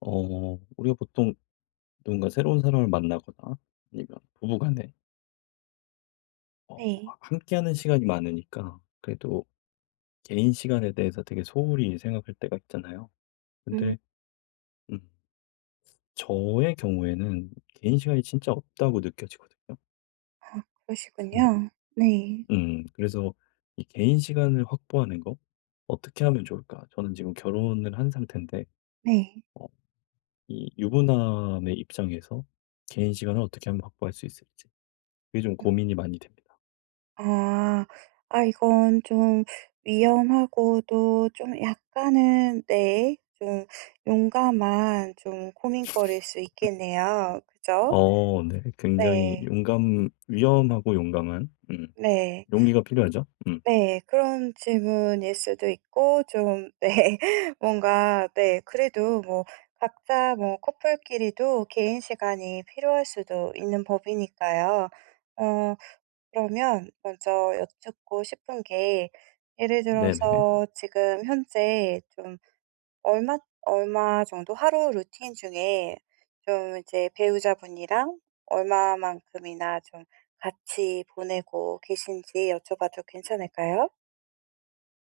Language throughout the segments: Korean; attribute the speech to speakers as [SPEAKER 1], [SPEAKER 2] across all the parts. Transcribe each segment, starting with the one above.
[SPEAKER 1] 우리가 보통 누군가 새로운 사람을 만나거나 아니면 부부 간에 어
[SPEAKER 2] 네.
[SPEAKER 1] 함께하는 시간이 많으니까 그래도 개인 시간에 대해서 되게 소홀히 생각할 때가 있잖아요.
[SPEAKER 2] 음.
[SPEAKER 1] 근데 음 저의 경우에는 개인 시간이 진짜 없다고 느껴지거든요. 음.
[SPEAKER 2] 그러시군요. 네.
[SPEAKER 1] 그래서 이 개인 시간을 확보하는 거 어떻게 하면 좋을까? 저는 지금 결혼을 한 상태인데
[SPEAKER 2] 네.
[SPEAKER 1] 어 이 유부남의 입장에서 개인 시간을 어떻게 하면 확보할 수 있을지, 그게 좀
[SPEAKER 2] 음.
[SPEAKER 1] 고민이 많이 됩니다.
[SPEAKER 2] 아. 아 이건 좀 위험하고도 좀 약간은 네 좀 용감한 좀 고민거리일 수 있겠네요. 그죠?
[SPEAKER 1] 네. 굉장히
[SPEAKER 2] 네.
[SPEAKER 1] 용감 위험하고 용감한,
[SPEAKER 2] 네.
[SPEAKER 1] 용기가 필요하죠. 음.
[SPEAKER 2] 네. 그런 질문일 수도 있고 좀 네 뭔가 네 그래도 뭐 각자 뭐 커플끼리도 개인 시간이 필요할 수도 있는 법이니까요. 어 그러면 먼저 여쭙고 싶은 게 예를
[SPEAKER 1] 네네.
[SPEAKER 2] 들어서 지금 현재 좀 얼마 정도 하루 루틴 중에 좀 이제 배우자분이랑 얼마만큼이나 좀 같이 보내고 계신지 여쭤봐도 괜찮을까요?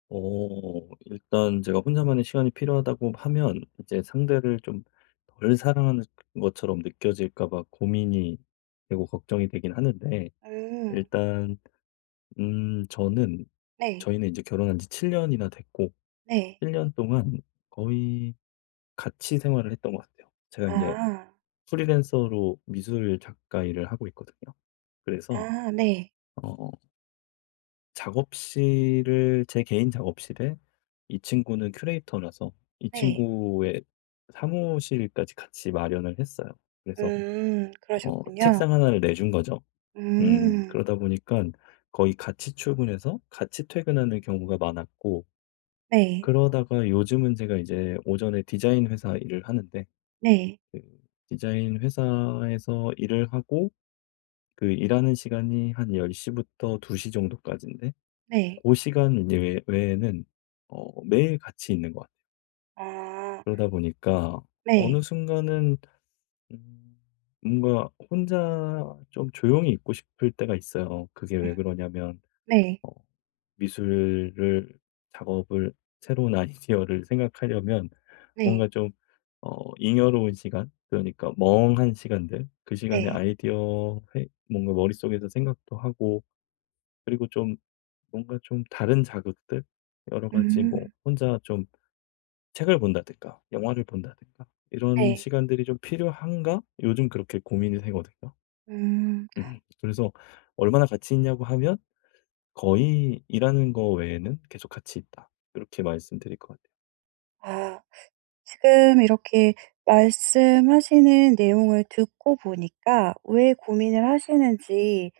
[SPEAKER 1] 어 일단 제가 혼자만의 시간이 필요하다고 하면 이제 상대를 좀 덜 사랑하는 것처럼 느껴질까 봐 고민이 되고 걱정이 되긴 하는데,
[SPEAKER 2] 음.
[SPEAKER 1] 일단 저는
[SPEAKER 2] 네.
[SPEAKER 1] 저희는 이제 결혼한 지 7년 년이나 됐고
[SPEAKER 2] 네.
[SPEAKER 1] 일 년 동안 거의 같이 생활을 했던 것 같아요. 제가 이제
[SPEAKER 2] 아.
[SPEAKER 1] 프리랜서로 미술 작가 일을 하고 있거든요. 그래서
[SPEAKER 2] 아 네.
[SPEAKER 1] 어 작업실을, 제 개인 작업실에 이 친구는 큐레이터라서 이
[SPEAKER 2] 네.
[SPEAKER 1] 친구의 사무실까지 같이 마련을 했어요. 그래서
[SPEAKER 2] 음. 그러셨군요.
[SPEAKER 1] 책상 하나를 내준 거죠.
[SPEAKER 2] 음.
[SPEAKER 1] 그러다 보니까 거의 같이 출근해서 같이 퇴근하는 경우가 많았고,
[SPEAKER 2] 네.
[SPEAKER 1] 그러다가 요즘은 제가 이제 오전에 디자인 회사 일을 하는데,
[SPEAKER 2] 네.
[SPEAKER 1] 그 디자인 회사에서 일을 하고, 그 일하는 시간이 한 10시 시부터 2시 정도까지인데,
[SPEAKER 2] 네.
[SPEAKER 1] 고 시간 외 외에는 매일 같이 있는 것 같아요.
[SPEAKER 2] 아.
[SPEAKER 1] 그러다 보니까 어느
[SPEAKER 2] 네.
[SPEAKER 1] 순간은 음 뭔가 혼자 좀 조용히 있고 싶을 때가 있어요. 그게
[SPEAKER 2] 음.
[SPEAKER 1] 왜 그러냐면,
[SPEAKER 2] 네.
[SPEAKER 1] 어 미술을 작업을, 새로운 아이디어를 생각하려면
[SPEAKER 2] 네.
[SPEAKER 1] 뭔가 좀 잉여로운 시간, 그러니까 멍한 시간들, 그 시간에
[SPEAKER 2] 네.
[SPEAKER 1] 아이디어 회 뭔가 머릿속에서 생각도 하고, 그리고 좀 뭔가 좀 다른 자극들, 여러 가지 뭐
[SPEAKER 2] 음.
[SPEAKER 1] 혼자 좀 책을 본다든가 영화를 본다든가, 이런
[SPEAKER 2] 네.
[SPEAKER 1] 시간들이 좀 필요한가? 요즘 그렇게 고민이 되거든요.
[SPEAKER 2] 음.
[SPEAKER 1] 음. 그래서 얼마나 같이 있냐고 하면 거의 일하는 거 외에는 계속 같이 있다, 이렇게 말씀드릴 것 같아요.
[SPEAKER 2] 아 지금 이렇게 말씀하시는 내용을 듣고 보니까 왜 고민을 하시는지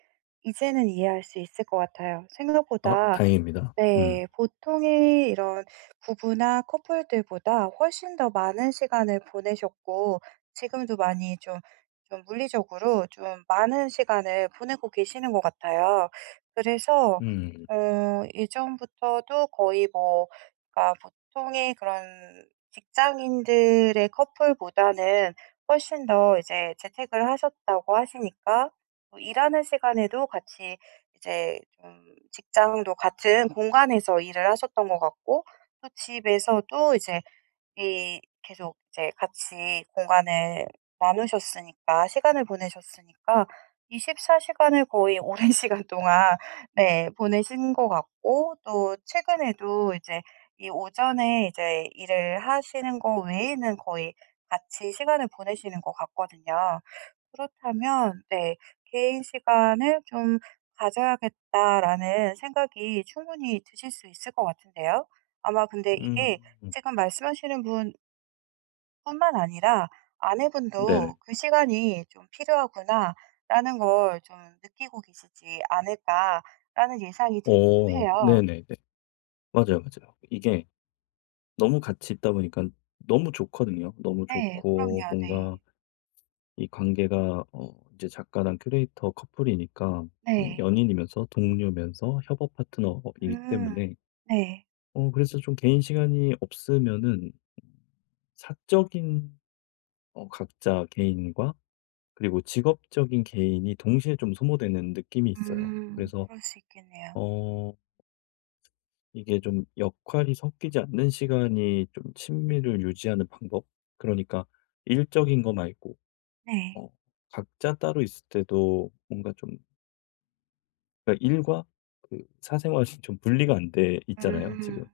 [SPEAKER 2] 이제는 이해할 수 있을 것 같아요.
[SPEAKER 1] 아,
[SPEAKER 2] 생각보다
[SPEAKER 1] 다행입니다. 음.
[SPEAKER 2] 네. 보통의 이런 부부나 커플들보다 훨씬 더 많은 시간을 보내셨고 지금도 많이 좀, 좀 물리적으로 좀 많은 시간을 보내고 계시는 것 같아요. 그래서
[SPEAKER 1] 음.
[SPEAKER 2] 어 예전부터도 거의 뭐 그러니까 보통의 그런 직장인들의 커플보다는 훨씬 더 이제 재택을 하셨다고 하시니까 뭐 일하는 시간에도 같이 이제 좀 직장도 같은 공간에서 일을 하셨던 것 같고 또 집에서도 이제 이 계속 이제 같이 공간을 나누셨으니까 시간을 보내셨으니까 24시간 시간을 거의 오랜 시간 동안 네 보내신 것 같고 또 최근에도 이제 이 오전에 이제 일을 하시는 거 외에는 거의 같이 시간을 보내시는 것 같거든요. 그렇다면 네 '개인 시간을 좀 가져야겠다.'라는 생각이 충분히 드실 수 있을 것 같은데요. 아마 근데
[SPEAKER 1] 음.
[SPEAKER 2] 이게
[SPEAKER 1] 음.
[SPEAKER 2] 지금 말씀하시는 분뿐만 아니라
[SPEAKER 1] 네네.
[SPEAKER 2] 아내분도 '그 시간이 좀 필요하구나.'라는 걸 좀 느끼고 계시지 않을까라는 예상이 들기도
[SPEAKER 1] 오,
[SPEAKER 2] 해요.
[SPEAKER 1] 네네네. 맞아요, 맞아요. 이게 너무 같이 있다 보니까 너무 좋거든요. 너무
[SPEAKER 2] 네.
[SPEAKER 1] 좋고,
[SPEAKER 2] 그럼요.
[SPEAKER 1] 뭔가
[SPEAKER 2] 네.
[SPEAKER 1] 이 관계가, 이제 작가랑 큐레이터 커플이니까,
[SPEAKER 2] 네.
[SPEAKER 1] 연인이면서 동료면서 협업 파트너이기
[SPEAKER 2] 음.
[SPEAKER 1] 때문에,
[SPEAKER 2] 네.
[SPEAKER 1] 그래서 좀 개인 시간이 없으면은 사적인, 각자 개인과 그리고 직업적인 개인이 동시에 좀 소모되는 느낌이 있어요.
[SPEAKER 2] 음.
[SPEAKER 1] 그래서
[SPEAKER 2] 그럴 수 있겠네요.
[SPEAKER 1] 어 이게 좀 역할이 섞이지 않는 시간이 좀 친밀을 유지하는 방법? 그러니까 일적인 거 말고,
[SPEAKER 2] 네.
[SPEAKER 1] 어 각자 따로 있을 때도 뭔가 좀, 그러니까 일과 그 사생활이 좀 분리가 안 돼 있잖아요,
[SPEAKER 2] 음.
[SPEAKER 1] 지금.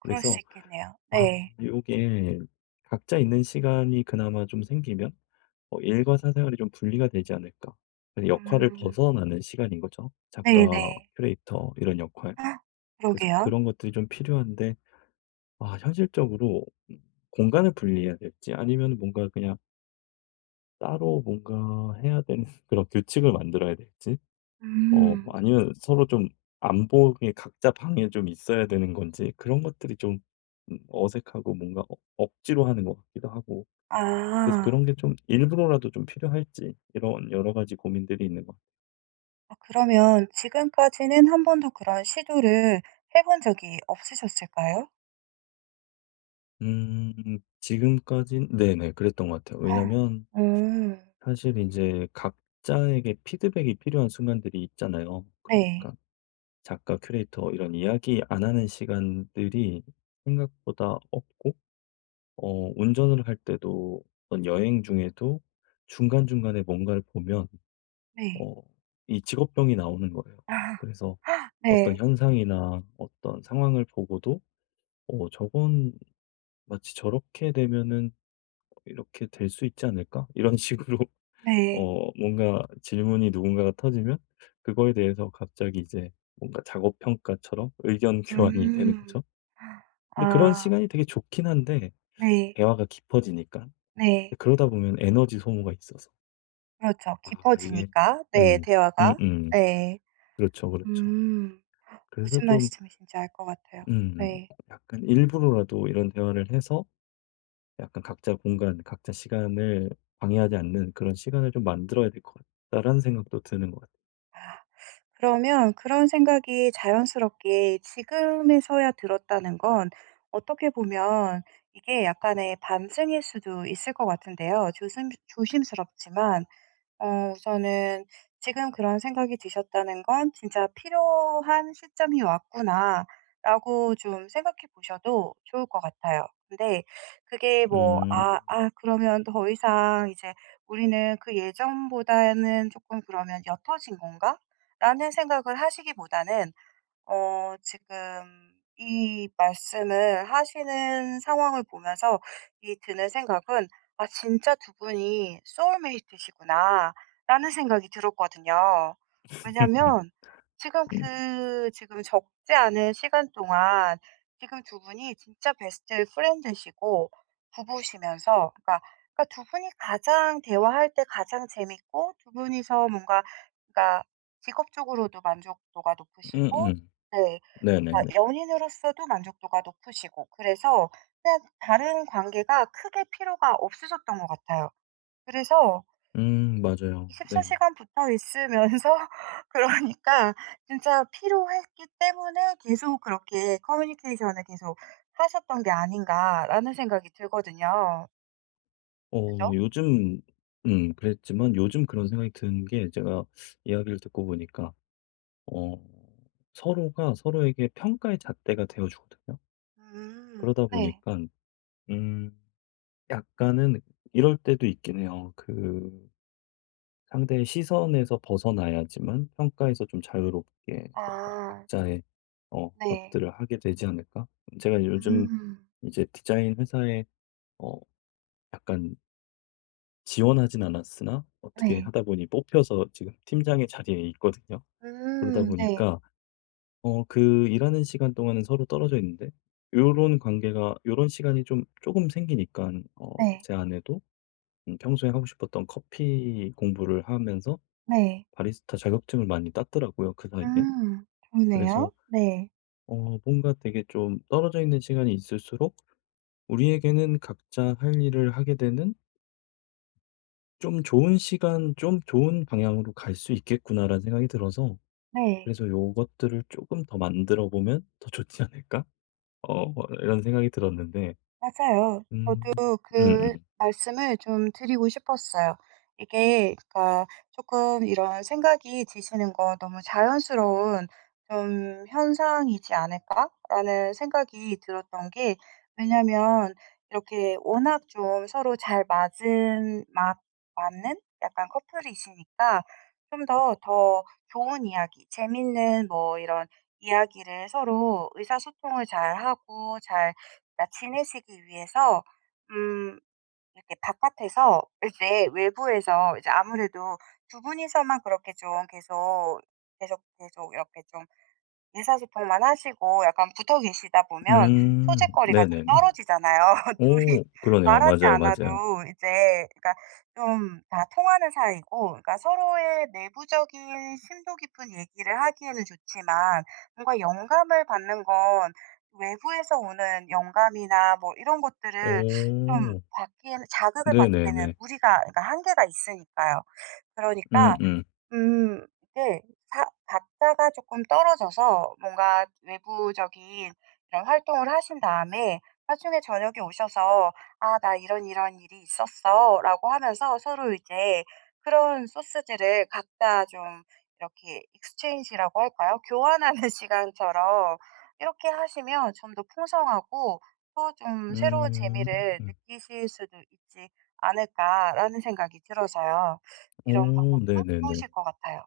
[SPEAKER 2] 그럴 수
[SPEAKER 1] 그래서
[SPEAKER 2] 있겠네요.
[SPEAKER 1] 아,
[SPEAKER 2] 네.
[SPEAKER 1] 요게 각자 있는 시간이 그나마 좀 생기면 일과 사생활이 좀 분리가 되지 않을까. 그 역할을
[SPEAKER 2] 음.
[SPEAKER 1] 벗어나는 시간인 거죠. 작가,
[SPEAKER 2] 네네.
[SPEAKER 1] 큐레이터 이런 역할.
[SPEAKER 2] 아,
[SPEAKER 1] 그래서
[SPEAKER 2] 그러게요.
[SPEAKER 1] 그런 것들이 좀 필요한데, 아, 현실적으로 음 공간을 분리해야 될지, 아니면 뭔가 그냥 따로 뭔가 해야 되는 그런 규칙을 만들어야 될지,
[SPEAKER 2] 음.
[SPEAKER 1] 아니면 서로 좀 안 보게 각자 방에 좀 있어야 되는 건지, 그런 것들이 좀 어색하고 뭔가 억 억지로 하는 것 같기도 하고, 그래서
[SPEAKER 2] 아.
[SPEAKER 1] 그런 게 좀 일부러라도 좀 필요할지, 이런 여러 가지 고민들이 있는 것 같아요.
[SPEAKER 2] 그러면 지금까지는 한 번도 그런 시도를 해본 적이 없으셨을까요?
[SPEAKER 1] 지금까진, 네네, 그랬던 것 같아요.
[SPEAKER 2] 아,
[SPEAKER 1] 왜냐면 사실 이제 각자에게 피드백이 필요한 순간들이 있잖아요.
[SPEAKER 2] 네.
[SPEAKER 1] 그러니까 작가, 큐레이터 이런 이야기 안 하는 시간들이 생각보다 없고, 운전을 할 때도, 어떤 여행 중에도 중간중간에 뭔가를 보면
[SPEAKER 2] 네.
[SPEAKER 1] 어 이 직업병이 나오는 거예요.
[SPEAKER 2] 아
[SPEAKER 1] 그래서
[SPEAKER 2] 아,
[SPEAKER 1] 어떤
[SPEAKER 2] 네.
[SPEAKER 1] 현상이나 어떤 상황을 보고도 '어 저건 마치 저렇게 되면은 이렇게 될 수 있지 않을까?' 이런 식으로,
[SPEAKER 2] 네.
[SPEAKER 1] 뭔가 질문이 누군가가 터지면 그거에 대해서 갑자기 이제 뭔가 작업 평가처럼 의견 교환이 되는
[SPEAKER 2] 음.
[SPEAKER 1] 거죠. 근데 그런
[SPEAKER 2] 아
[SPEAKER 1] 시간이 되게 좋긴 한데
[SPEAKER 2] 네.
[SPEAKER 1] 대화가 깊어지니까,
[SPEAKER 2] 네.
[SPEAKER 1] 그러다 보면 에너지 소모가 있어서.
[SPEAKER 2] 그렇죠.
[SPEAKER 1] 아, 이게,
[SPEAKER 2] 깊어지니까. 네,
[SPEAKER 1] 음.
[SPEAKER 2] 대화가.
[SPEAKER 1] 음음.
[SPEAKER 2] 네.
[SPEAKER 1] 그렇죠, 그렇죠.
[SPEAKER 2] 음.
[SPEAKER 1] 그래서
[SPEAKER 2] 무슨
[SPEAKER 1] 좀
[SPEAKER 2] 말씀이신지 알 것 같아요.
[SPEAKER 1] 음
[SPEAKER 2] 네.
[SPEAKER 1] 약간 일부러라도 이런 대화를 해서 약간 각자 공간, 각자 시간을 방해하지 않는 그런 시간을 좀 만들어야 될 것 같다라는 생각도 드는 것 같아요.
[SPEAKER 2] 그러면 그런 생각이 자연스럽게 지금에서야 들었다는 건 어떻게 보면 이게 약간의 반증일 수도 있을 것 같은데요. 조심스럽지만 우선은 지금 그런 생각이 드셨다는 건 '진짜 필요한 시점이 왔구나.'라고 좀 생각해 보셔도 좋을 것 같아요. 근데 그게 뭐
[SPEAKER 1] 음.
[SPEAKER 2] 그러면 더 이상 이제 우리는 그 예전보다는 조금 그러면 옅어진 건가?'라는 생각을 하시기보다는 어, 지금 이 말씀을 하시는 상황을 보면서 이 드는 생각은 아, 진짜 두 분이 소울메이트시구나 라는 생각이 들었거든요. 왜냐면 지금
[SPEAKER 1] 음
[SPEAKER 2] 그 지금 적지 않은 시간 동안 지금 두 분이 진짜 베스트 프렌드시고 부부시면서 그러니까 두 분이 가장 대화할 때 가장 재밌고 두 분이서 뭔가 그러니까 직업적으로도 만족도가 높으시고
[SPEAKER 1] 음음.
[SPEAKER 2] 네.
[SPEAKER 1] 네네네.
[SPEAKER 2] 그러니까 연인으로서도 만족도가 높으시고 그래서 그냥 다른 관계가 크게 필요가 없으셨던 것 같아요. 그래서
[SPEAKER 1] 맞아요.
[SPEAKER 2] 24시간
[SPEAKER 1] 네.
[SPEAKER 2] 시간 붙어 있으면서 그러니까 진짜 필요했기 때문에 계속 그렇게 커뮤니케이션을 계속 하셨던 게 아닌가라는 생각이 들거든요. 그죠?
[SPEAKER 1] 요즘, 그랬지만 요즘 그런 생각이 든 게, 제가 이야기를 듣고 보니까 어 서로가 서로에게 평가의 잣대가 되어 주거든요.
[SPEAKER 2] 음.
[SPEAKER 1] 그러다 보니
[SPEAKER 2] 네.
[SPEAKER 1] 까 음 약간은 이럴 때도 있긴 해요. 그 상대의 시선에서 벗어나야지만 평가에서 좀 자유롭게 뭔가
[SPEAKER 2] 아
[SPEAKER 1] 각자의
[SPEAKER 2] 네.
[SPEAKER 1] 것들을 하게 되지 않을까? 제가 요즘
[SPEAKER 2] 음.
[SPEAKER 1] 이제 디자인 회사에 어 약간 지원하진 않았으나 어떻게
[SPEAKER 2] 네.
[SPEAKER 1] 하다 보니 뽑혀서 지금 팀장의 자리에 있거든요. 그러다
[SPEAKER 2] 음. 네.
[SPEAKER 1] 보니까 그 일하는 시간 동안은 서로 떨어져 있는데, 요런 관계가, 요런 시간이 좀 조금 생기니까
[SPEAKER 2] 네.
[SPEAKER 1] 제 아내도 평소에 하고 싶었던 커피 공부를 하면서
[SPEAKER 2] 네.
[SPEAKER 1] 바리스타 자격증을 많이 땄더라고요, 그 사이에.
[SPEAKER 2] 음. 좋네요.
[SPEAKER 1] 그래서
[SPEAKER 2] 네.
[SPEAKER 1] 뭔가 되게 좀 떨어져 있는 시간이 있을수록 우리에게는 각자 할 일을 하게 되는, '좀 좋은 시간, 좀 좋은 방향으로 갈 수 있겠구나.'라는 생각이 들어서,
[SPEAKER 2] 네.
[SPEAKER 1] 그래서 '요것들을 조금 더 만들어 보면 더 좋지 않을까?' 어 이런 생각이 들었는데.
[SPEAKER 2] 맞아요.
[SPEAKER 1] 음.
[SPEAKER 2] 그
[SPEAKER 1] 음음.
[SPEAKER 2] 말씀을 좀 드리고 싶었어요. 이게 그러니까 조금 이런 생각이 드시는 건 '너무 자연스러운 좀 현상이지 않을까?'라는 생각이 들었던 게 왜냐면 이렇게 워낙 좀 서로 잘 맞은 맞 맞는 약간 커플이시니까 좀 더 좋은 이야기, 재밌는 뭐 이런 이야기를 서로 의사소통을 잘하고 잘 그러니까 지내시기 위해서 음 이렇게 바깥에서 이제 외부에서 이제 아무래도 두 분이서만 그렇게 좀 계속 이렇게 좀 의사소통만 하시고 약간 붙어 계시다
[SPEAKER 1] 음.
[SPEAKER 2] 보면
[SPEAKER 1] 음.
[SPEAKER 2] 소재거리가 좀
[SPEAKER 1] 네네네.
[SPEAKER 2] 떨어지잖아요. 둘이
[SPEAKER 1] 오 그러네요.
[SPEAKER 2] 말하지
[SPEAKER 1] 맞아요, 맞아요.
[SPEAKER 2] 않아도 이제 그러니까 좀 다 통하는 사이고 그러니까 서로의 내부적인 심도 깊은 얘기를 하기에는 좋지만 뭔가 영감을 받는 건 외부에서 오는 영감이나 뭐 이런 것들을 좀
[SPEAKER 1] 오.
[SPEAKER 2] 받기에는 자극을 받기에는
[SPEAKER 1] 네네네.
[SPEAKER 2] 무리가 그러니까 한계가 있으니까요. 그러니까
[SPEAKER 1] 음음.
[SPEAKER 2] 음. 그 사 각자가 조금 떨어져서 뭔가 외부적인 이런 활동을 하신 다음에 나중에 저녁에 오셔서 "아 나 이런 일이 있었어."라고 하면서 서로 이제 그런 소스들을 각자 좀 이렇게 exchange라고 할까요? 교환하는 시간처럼 이렇게 하시면 좀 더 풍성하고 또 좀 '새로운
[SPEAKER 1] 음.
[SPEAKER 2] 재미를
[SPEAKER 1] 음.
[SPEAKER 2] 느끼실 수도 있지 않을까.'라는 생각이 들어서요. 이런
[SPEAKER 1] 오
[SPEAKER 2] 방법도
[SPEAKER 1] 네네네.
[SPEAKER 2] 좋으실 것 같아요.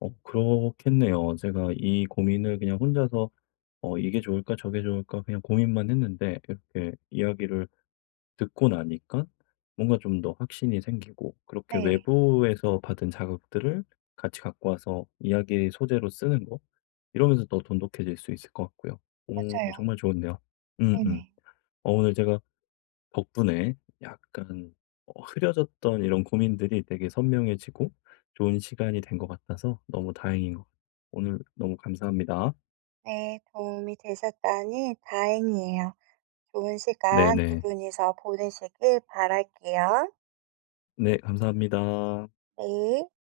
[SPEAKER 1] 그렇겠네요. 제가 이 고민을 그냥 혼자서 '어 이게 좋을까? 저게 좋을까?' 그냥 고민만 했는데, 이렇게 이야기를 듣고 나니까 뭔가 좀 더 확신이 생기고, 그렇게
[SPEAKER 2] 네.
[SPEAKER 1] 외부에서 받은 자극들을 같이 갖고 와서 이야기 소재로 쓰는 거, 이러면서 더 돈독해질 수 있을 것 같고요. 오,
[SPEAKER 2] 맞아요.
[SPEAKER 1] 정말 좋은데요. 음음.
[SPEAKER 2] 네네.
[SPEAKER 1] 오늘 제가 덕분에 약간 흐려졌던 이런 고민들이 되게 선명해지고 좋은 시간이 된 것 같아서 너무 다행인 것 같아요. 오늘 너무 감사합니다.
[SPEAKER 2] 네. 도움이 되셨다니 다행이에요. 좋은 시간 두
[SPEAKER 1] 네네.
[SPEAKER 2] 분이서 보내시길 바랄게요.
[SPEAKER 1] 네, 감사합니다.
[SPEAKER 2] 네.